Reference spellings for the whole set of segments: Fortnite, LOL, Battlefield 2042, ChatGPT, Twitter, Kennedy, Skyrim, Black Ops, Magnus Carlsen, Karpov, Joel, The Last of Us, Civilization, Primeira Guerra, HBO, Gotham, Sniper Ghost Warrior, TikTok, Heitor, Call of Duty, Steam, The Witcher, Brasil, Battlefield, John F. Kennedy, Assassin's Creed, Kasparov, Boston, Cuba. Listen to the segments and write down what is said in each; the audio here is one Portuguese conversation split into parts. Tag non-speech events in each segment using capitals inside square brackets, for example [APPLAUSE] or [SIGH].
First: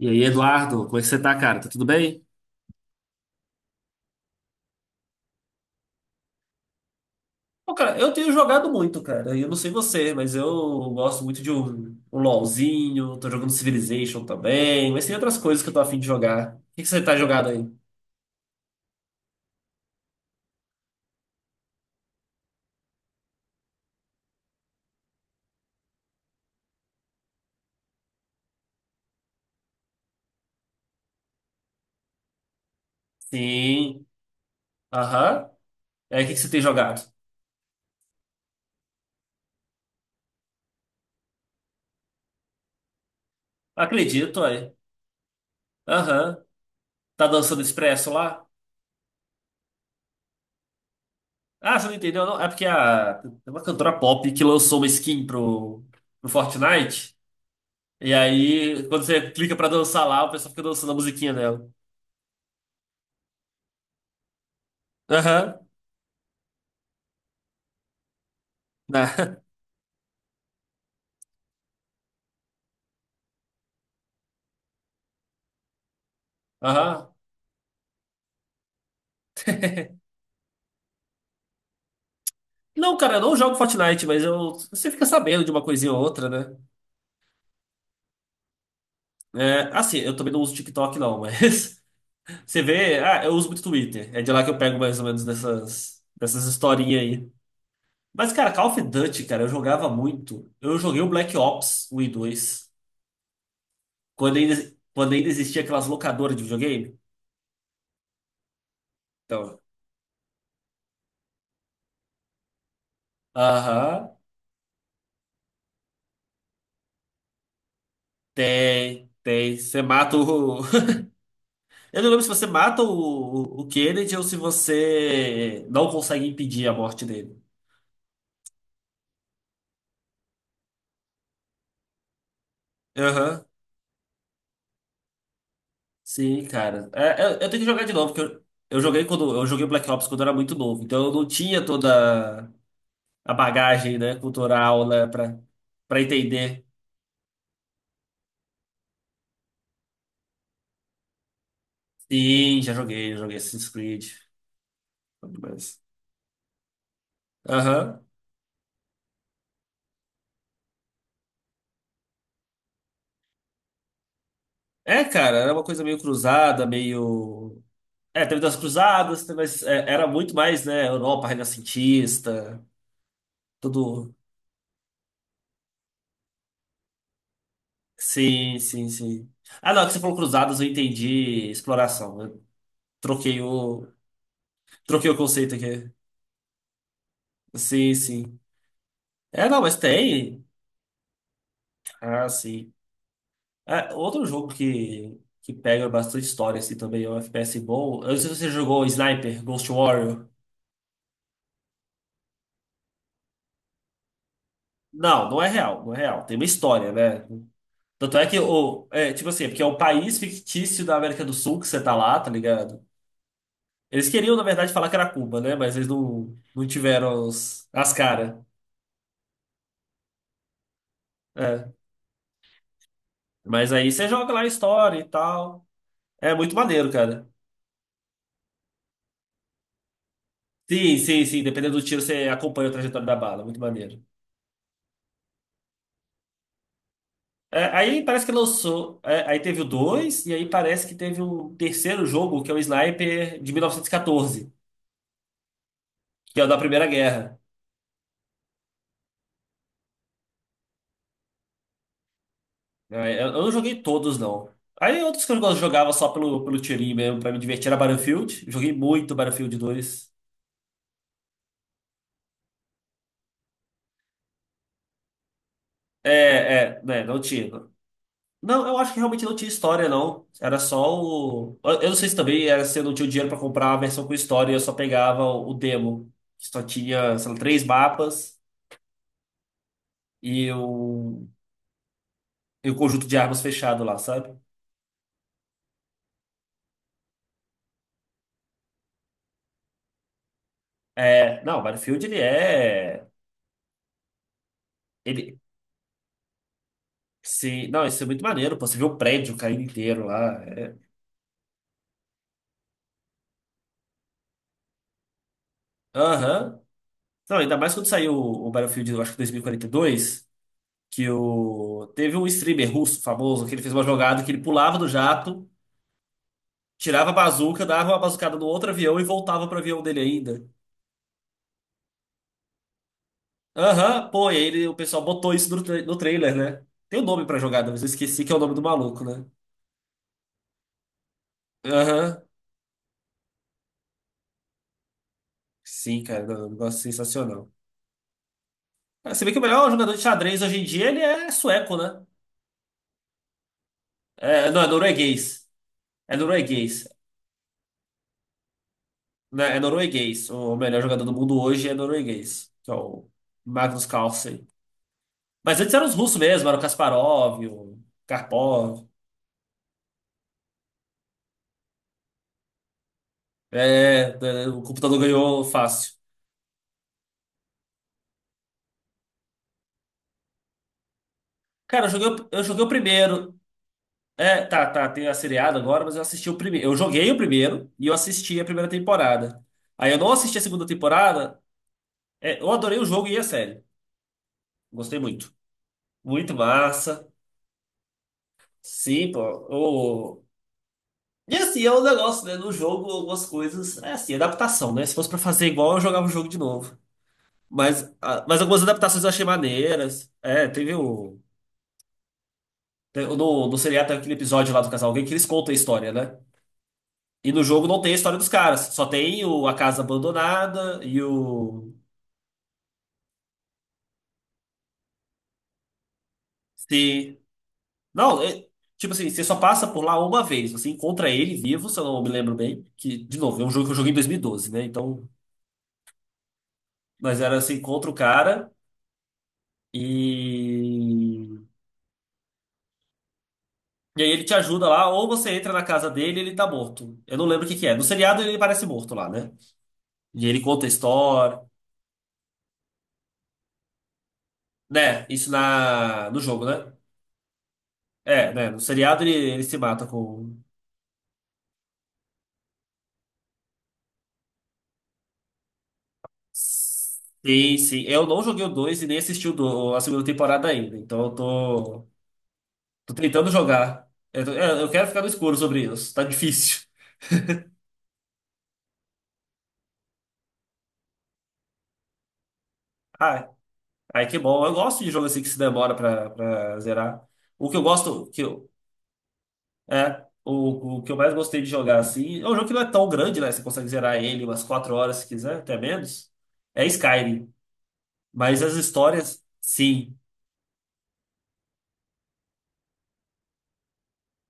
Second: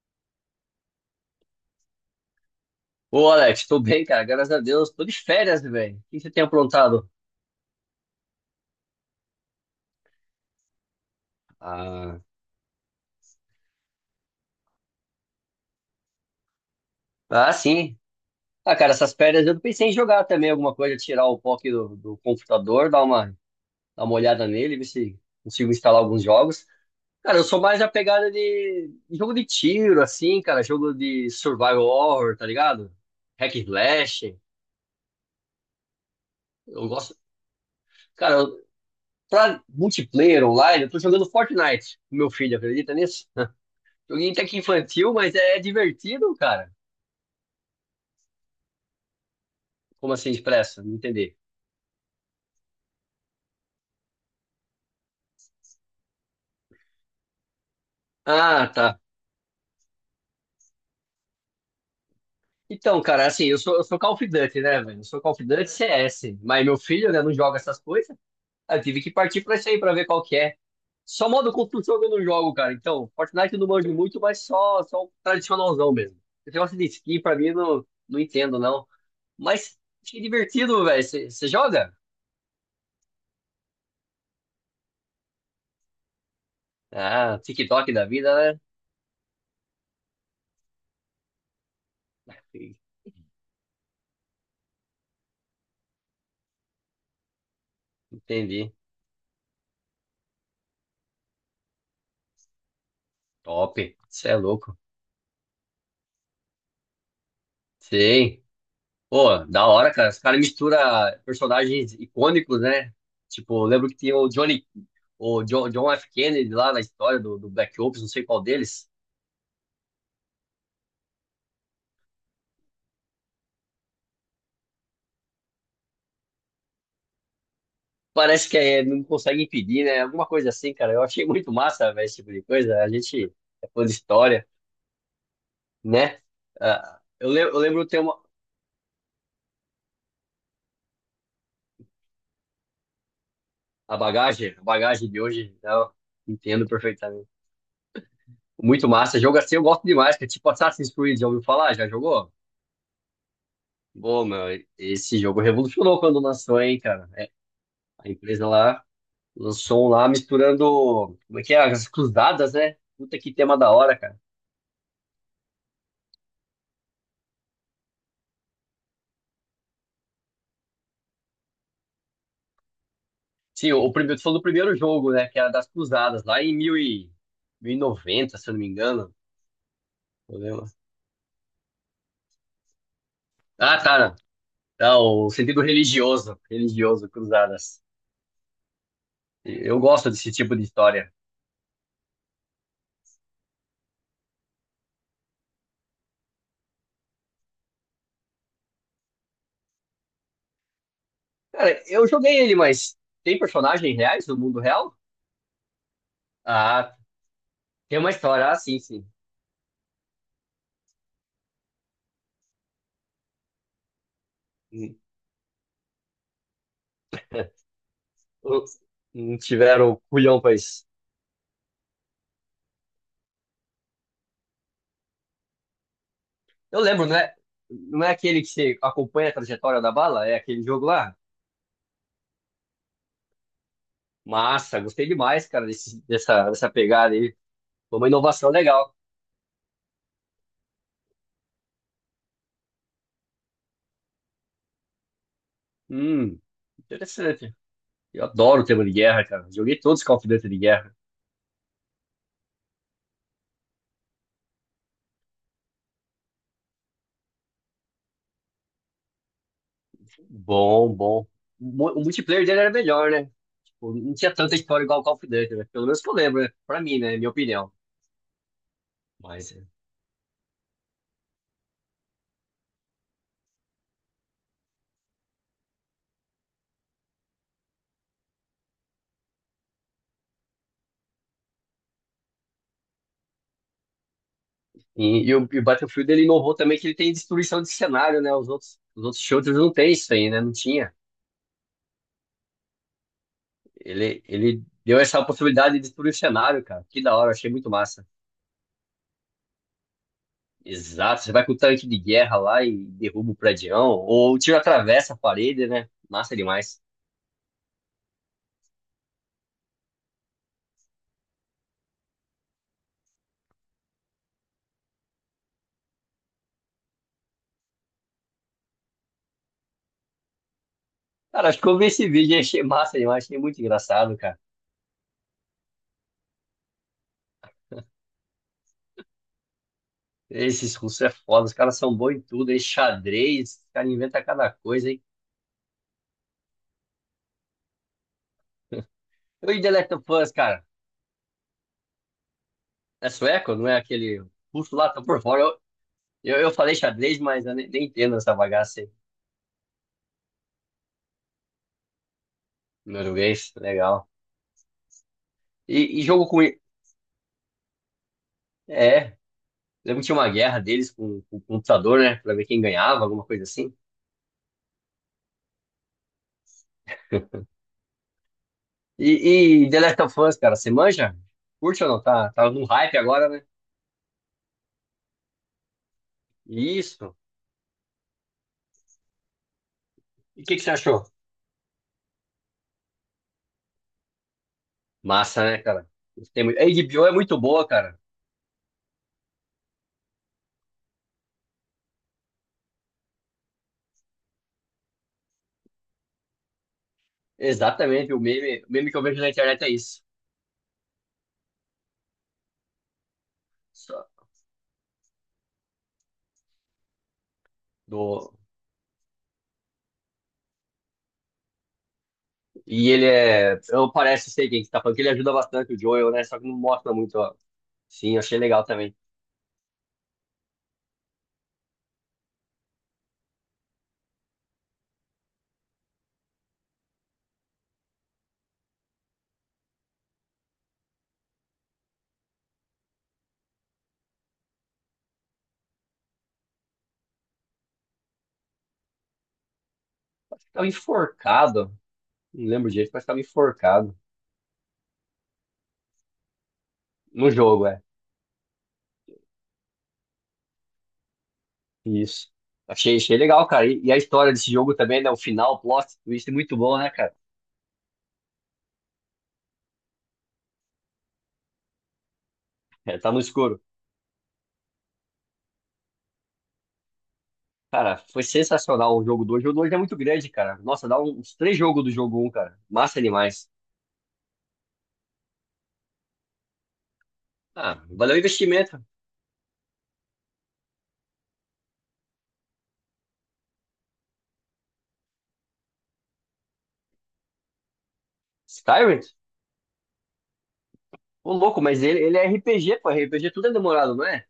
E aí, Eduardo, como é que você tá, cara? Tá tudo bem? Ô, Alex, tô bem, cara, graças a Deus. Tô de férias, velho. O que você tem aprontado? Pô, cara, eu tenho jogado muito, cara. Eu não sei você, mas eu gosto muito de um Ah, LOLzinho. Tô jogando Civilization também. Mas tem outras coisas que eu tô afim de jogar. O que que você tá jogado ah, aí? sim. Ah, cara, essas férias eu pensei em jogar também alguma coisa, tirar o POC do computador, dar uma olhada nele, ver se consigo instalar alguns jogos. Cara, eu sou mais a pegada de jogo de tiro, assim, cara, jogo de survival horror, tá ligado? Hack and Sim. slash. Aham. É, o que que você tem Eu jogado? gosto. Cara, pra multiplayer online, eu tô jogando Fortnite com meu filho, acredita nisso? [LAUGHS] Joguinho Acredito, até que aí. infantil, mas é divertido, Aham. cara. Tá dançando Expresso lá? Como assim, depressa? Não entendi. Ah, você não entendeu, não? É porque a, tem uma cantora pop que lançou uma skin pro Fortnite. E Ah, aí, tá. quando você clica pra dançar lá, o pessoal fica dançando a musiquinha dela. Então, cara, assim, eu sou Call of Duty, né, velho? Eu sou Call of Aham. Duty CS. Mas meu filho, né, não joga essas coisas. Aí eu tive Né? que partir pra isso aí, pra ver qual que é. Só modo construção que eu não jogo, cara. Então, Fortnite eu não manjo muito, mas só o tradicionalzão mesmo. Esse [LAUGHS] negócio de Aham. skin, pra mim, eu não, não entendo, não. Mas que divertido, velho. Você joga? Não, cara, eu não jogo Fortnite, mas eu, você fica sabendo de uma coisinha ou outra, né? Ah, TikTok da vida, né? É, assim, eu também não uso TikTok, não, mas [LAUGHS] você [LAUGHS] vê. Ah, eu uso muito Twitter. É de lá que eu pego mais ou menos dessas historinhas aí. Mas, cara, Call Entendi. of Duty, cara, eu jogava muito. Eu joguei o Black Ops 1 e dois Top. Você quando é ainda, louco. quando ainda existia aquelas locadoras de videogame. Sim. Pô, Então, da hora, cara. Os caras misturam personagens icônicos, né? Tipo, eu lembro que aham, tinha o Johnny, o John F. Kennedy lá na história do Black Ops, não sei qual deles. tem, tem. Você mata o. [LAUGHS] Eu não lembro se você mata o, o Kennedy ou se você não consegue impedir a morte dele. Parece que é, não consegue impedir, né? Alguma coisa assim, cara. Eu achei muito massa, velho, esse tipo de coisa. A gente Aham, é fã de história, né? sim, cara. Ah, É, eu, eu tenho eu que jogar lembro de ter novo, porque eu joguei quando eu joguei Black Ops quando eu era muito novo, então eu não tinha toda a a bagagem, né, bagagem, a cultural, né, bagagem de pra, hoje, né? Eu pra entender. entendo perfeitamente. Muito massa. Jogo assim eu gosto demais, que é tipo Assassin's Creed, já ouviu falar? Já jogou? Sim, já joguei Assassin's Creed. Pô, meu, esse jogo Mas... revolucionou quando lançou, hein, cara? É, Aham. a empresa lá lançou um lá misturando, como é que é? As cruzadas, né? Puta que tema da hora, cara. É, cara, era uma coisa meio cruzada, meio. É, teve das cruzadas, mas é, era muito mais, né, Europa renascentista, Sim, o tudo. primeiro, tu falou do primeiro jogo, né? Que era das cruzadas, lá em mil e noventa, se eu Sim, não me sim, engano. sim. Ah, não, é que você falou Eu cruzadas, eu lembro. entendi exploração. Eu troquei Ah, o, tá, não. Tá, troquei o o conceito sentido aqui. religioso, religioso, cruzadas. Sim, sim. É, não, E mas eu gosto desse tem. tipo de história. Ah, sim. É, outro jogo que pega bastante história, assim, também, é um FPS bom. Eu não sei se você jogou Sniper, Ghost Warrior. Cara, eu joguei ele, mas tem personagens reais do mundo real? Não, não é real, não é real. Tem uma história, Ah, né? tem uma Tanto é que, história, ah, sim, o, sim. é, tipo assim, é porque é um país fictício da América do Sul que você tá lá, tá ligado? Eles queriam, na verdade, falar que era Cuba, né? Mas eles não tiveram as caras. Não tiveram culhão pra isso. Mas aí você joga lá a história e tal. É muito Eu maneiro, lembro, não cara. é, não é aquele que você acompanha a trajetória da bala? É aquele jogo Sim, lá? sim, sim. Dependendo do tiro, você acompanha a trajetória da bala. Muito maneiro. Massa, gostei demais, cara, dessa pegada aí. É, Foi aí uma parece que inovação legal. lançou. É, aí teve o 2, e aí parece que teve um terceiro jogo, que é o Sniper de 1914, Hum, que é o da Primeira Guerra. Interessante. Eu adoro o tema de guerra, cara. Joguei todos os Call of Duty de guerra. É, eu não joguei todos, não. Aí outros que eu jogava só pelo tirinho mesmo, pra me divertir, era Battlefield. Joguei muito Battlefield dois. Bom, bom. O multiplayer dele era melhor, né? Tipo, não tinha tanta história igual o Call of Duty, né? Pelo menos que É, eu lembro, né? Pra é, mim, né, né? não Minha tinha. opinião. Não, eu acho que realmente não tinha Mas. história, não. Era só o. Eu não sei se também era se eu não tinha o dinheiro pra comprar a versão com história e eu só pegava o demo. Que só tinha, sei lá, três mapas e o, e o conjunto de armas fechado lá, sabe? E o Battlefield ele inovou também que ele tem destruição de cenário, né? Os outros shooters não tem isso aí, né? Não tinha. É, não, o Battlefield ele é. Ele deu essa Ele. possibilidade de destruir o cenário, cara. Que da hora, achei Sim, muito não, isso massa. é muito maneiro, pô. Você vê o prédio caindo inteiro lá. É. Exato, você vai com o tanque de guerra lá e derruba o predião, ou o tiro atravessa a parede, né? Massa Aham. demais. Não, ainda mais quando saiu o Battlefield, eu acho que 2042, que o... teve um streamer russo famoso que ele fez uma jogada que ele pulava do jato. Tirava a bazuca, dava uma bazucada no outro avião e voltava pro avião dele ainda. Cara, acho que eu vi esse vídeo e achei massa demais, achei muito Aham, engraçado, pô, e cara. aí o pessoal botou isso no, no trailer, né? Tem o um nome pra jogada, mas eu esqueci que é o nome do maluco, né? Esses russos é foda, os caras são bons Aham, em tudo, em xadrez, os caras inventam cada coisa, hein? sim, cara, não, um negócio sensacional. Ah, você vê que o E o melhor The Last jogador de of Us, xadrez hoje cara, em dia, ele é sueco, né? é sueco, não é aquele É, não, é russo lá, tá por fora. norueguês. É Eu falei norueguês. xadrez, mas eu nem entendo essa bagaça aí. Né? É norueguês. O melhor jogador do mundo hoje é norueguês, que é o Norueguês, Magnus legal. Carlsen. Mas antes eram os E russos jogo com. mesmo, era o Kasparov, o Karpov. É, lembro que tinha uma guerra deles com o computador, né? Pra ver quem ganhava, alguma coisa assim. É, é, é, o computador ganhou fácil. E The Last of Us, cara, você manja? Curte Cara, eu ou não? joguei, Tá, eu tá joguei num o hype agora, primeiro. né? É, tá, tá, tem a seriada agora, mas eu assisti o primeiro. Eu joguei o Isso. primeiro e eu assisti a primeira temporada. Aí eu não assisti a E o que, que segunda você achou? temporada. É, eu adorei o jogo e a série. Gostei muito. Massa, né, cara? Muito Gostei muito. A massa. HBO é muito boa, cara. Sim, pô. o- E assim, é um negócio, né? No jogo, algumas coisas. É assim, adaptação, né? Se fosse pra fazer igual, eu jogava o jogo de novo. Mas, Exatamente, o ah, mas algumas meme, o meme que eu adaptações eu vejo achei na internet é isso. maneiras. É, teve o. No, no seriado tem Só aquele episódio lá do casal gay que eles contam a história, né? E no jogo não tem a história dos Do, caras. Só tem o, a casa abandonada e o. E ele é. Eu parece sei quem que tá falando, que ele ajuda bastante o Joel, né? Só que não mostra muito, Se. ó. Sim, eu Não, achei é- legal tipo também. assim, você só passa por lá uma vez. Você encontra ele vivo, se eu não me lembro bem. Que, de novo, é um jogo que eu joguei em 2012, né? Então. Mas era você encontra o cara e. E aí ele te ajuda lá, ou você entra na casa dele e ele tá morto. Eu não lembro o que que é. No seriado ele parece morto lá, né? E ele Tava conta a história. enforcado. Não lembro direito, mas tava enforcado. Né, isso na, no jogo, né? No jogo, é. É, né? No seriado ele se mata com. Isso. Achei legal, cara. E a história desse jogo também, né? O final, o plot twist, é muito bom, né, cara? Sim, sim. Eu não joguei o 2 e nem assisti a segunda temporada ainda. Então eu tô, tô É, tá no tentando escuro. jogar. Eu, é, eu quero ficar no escuro sobre isso. Tá difícil. [LAUGHS] Cara, foi sensacional o jogo dois. O jogo 2 é muito grande, cara. Nossa, dá uns três jogos do jogo um, cara. Massa Ah, demais. ai, que bom. Eu gosto de jogo assim que se demora pra zerar. O que eu Ah, gosto, valeu o investimento. é, o que eu mais gostei de jogar assim. É um jogo que não é tão grande, né? Você consegue zerar ele umas 4 horas se quiser, até menos. É Skyrim. Mas as Skyrim? histórias, sim. Ô, louco, mas ele é RPG, pô. RPG tudo é demorado, não é?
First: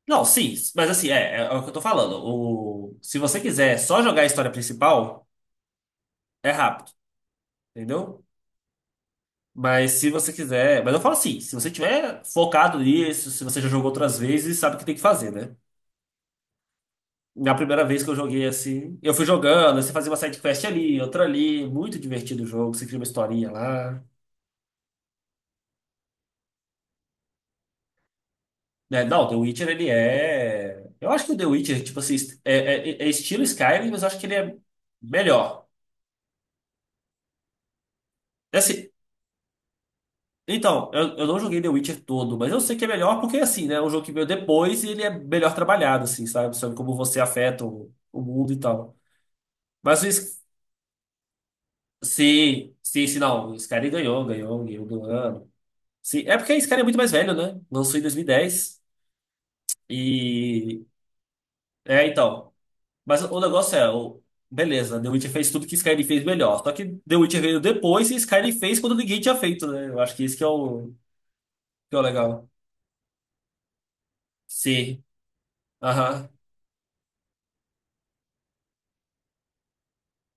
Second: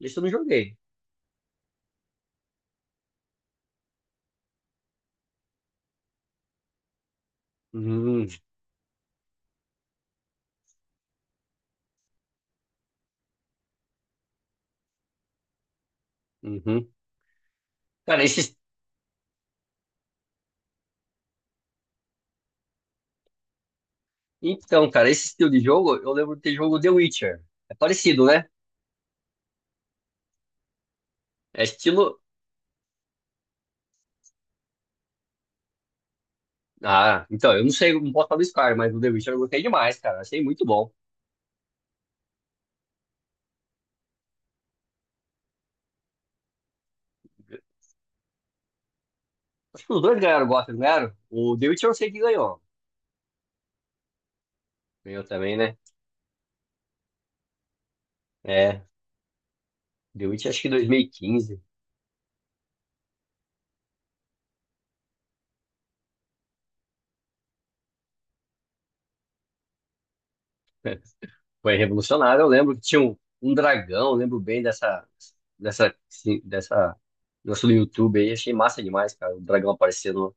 Isso eu Não, não sim, joguei. mas assim, é, é o que eu tô falando. O, se você quiser só jogar a história principal, é rápido, entendeu? Uhum, Mas se você quiser. Mas eu falo assim, se você tiver focado nisso, se você já jogou outras vezes, sabe o que tem que fazer, né? uhum. Na primeira vez que eu Cara, joguei esse... assim, eu fui jogando, aí você fazia uma side quest ali, outra ali, muito divertido o jogo, você cria uma historinha lá. Então, cara, esse estilo de jogo, eu lembro de ter jogo The Witcher. É parecido, né? Né? Não, The Witcher ele é. Eu acho que o The É Witcher, tipo estilo... assim, é, é estilo Skyrim, mas eu acho que ele é melhor. Ah, então, eu não sei, não posso falar do Skyrim, Assim, mas o The Witcher eu gostei demais, cara. Achei muito então, bom. Eu não joguei The Witcher todo, mas eu sei que é melhor porque, assim, né? É um jogo que veio depois e ele é melhor trabalhado, assim, sabe? Sobre como você afeta o mundo e tal. Acho que Mas os o dois Sc- ganharam o Gotham, não ganharam? O The Witcher eu sei que ganhou. sim, sim, sim, não. O Skyrim ganhou, ganhou do Ganhou ano. também, né? Sim, é porque o Skyrim é muito mais velho, né? Lançou em 2010 É, The Witcher acho e... que dez. 2015. E. É, então. Mas o negócio é, o, beleza, The Witcher fez tudo que Skyrim fez melhor. Só que The Witcher veio depois e Skyrim fez quando ninguém tinha feito, né? Eu acho que isso que é [LAUGHS] Foi que é o revolucionário, eu legal. lembro que tinha um dragão, eu lembro bem Sim, dessa... Dessa... aham, Dessa... Nosso YouTube aí, achei massa demais, cara. O dragão aparecendo.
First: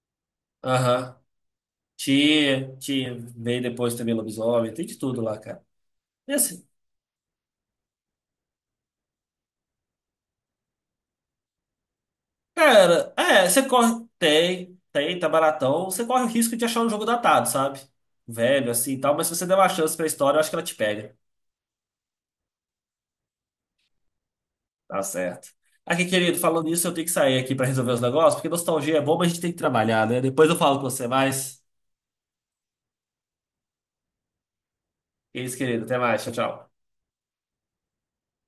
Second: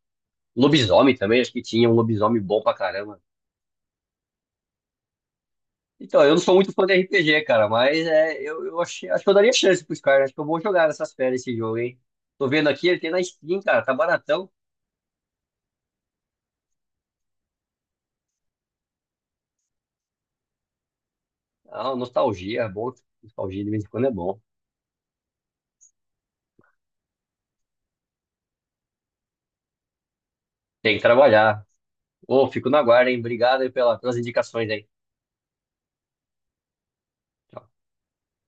aham. Lobisomem também, acho que tinha um lobisomem bom pra Tia, tia, caramba. veio depois também lobisomem, tem de tudo lá, cara. Então, eu E não sou assim, muito fã de RPG, cara, mas é, eu acho que eu daria chance pros caras. Acho que eu vou jogar nessas férias esse jogo, hein? Tô vendo aqui, ele tem cara, na é, Steam, você cara, tá corre, baratão. tem, tem, tá baratão, você corre o risco de achar um jogo datado, sabe? Velho, assim e tal, mas se você der uma chance pra história, eu acho que ela te pega. Ah, nostalgia, é bom. Nostalgia de vez em quando é bom. Tá certo. Aqui, querido, falando isso, eu tenho que sair aqui pra resolver os negócios, porque nostalgia é bom, mas a gente tem que trabalhar, né? Depois eu falo com Tem que você mais. trabalhar. Ô, fico na guarda, hein? Obrigado aí pelas indicações aí. É isso, querido, até mais, tchau, tchau. Tchau.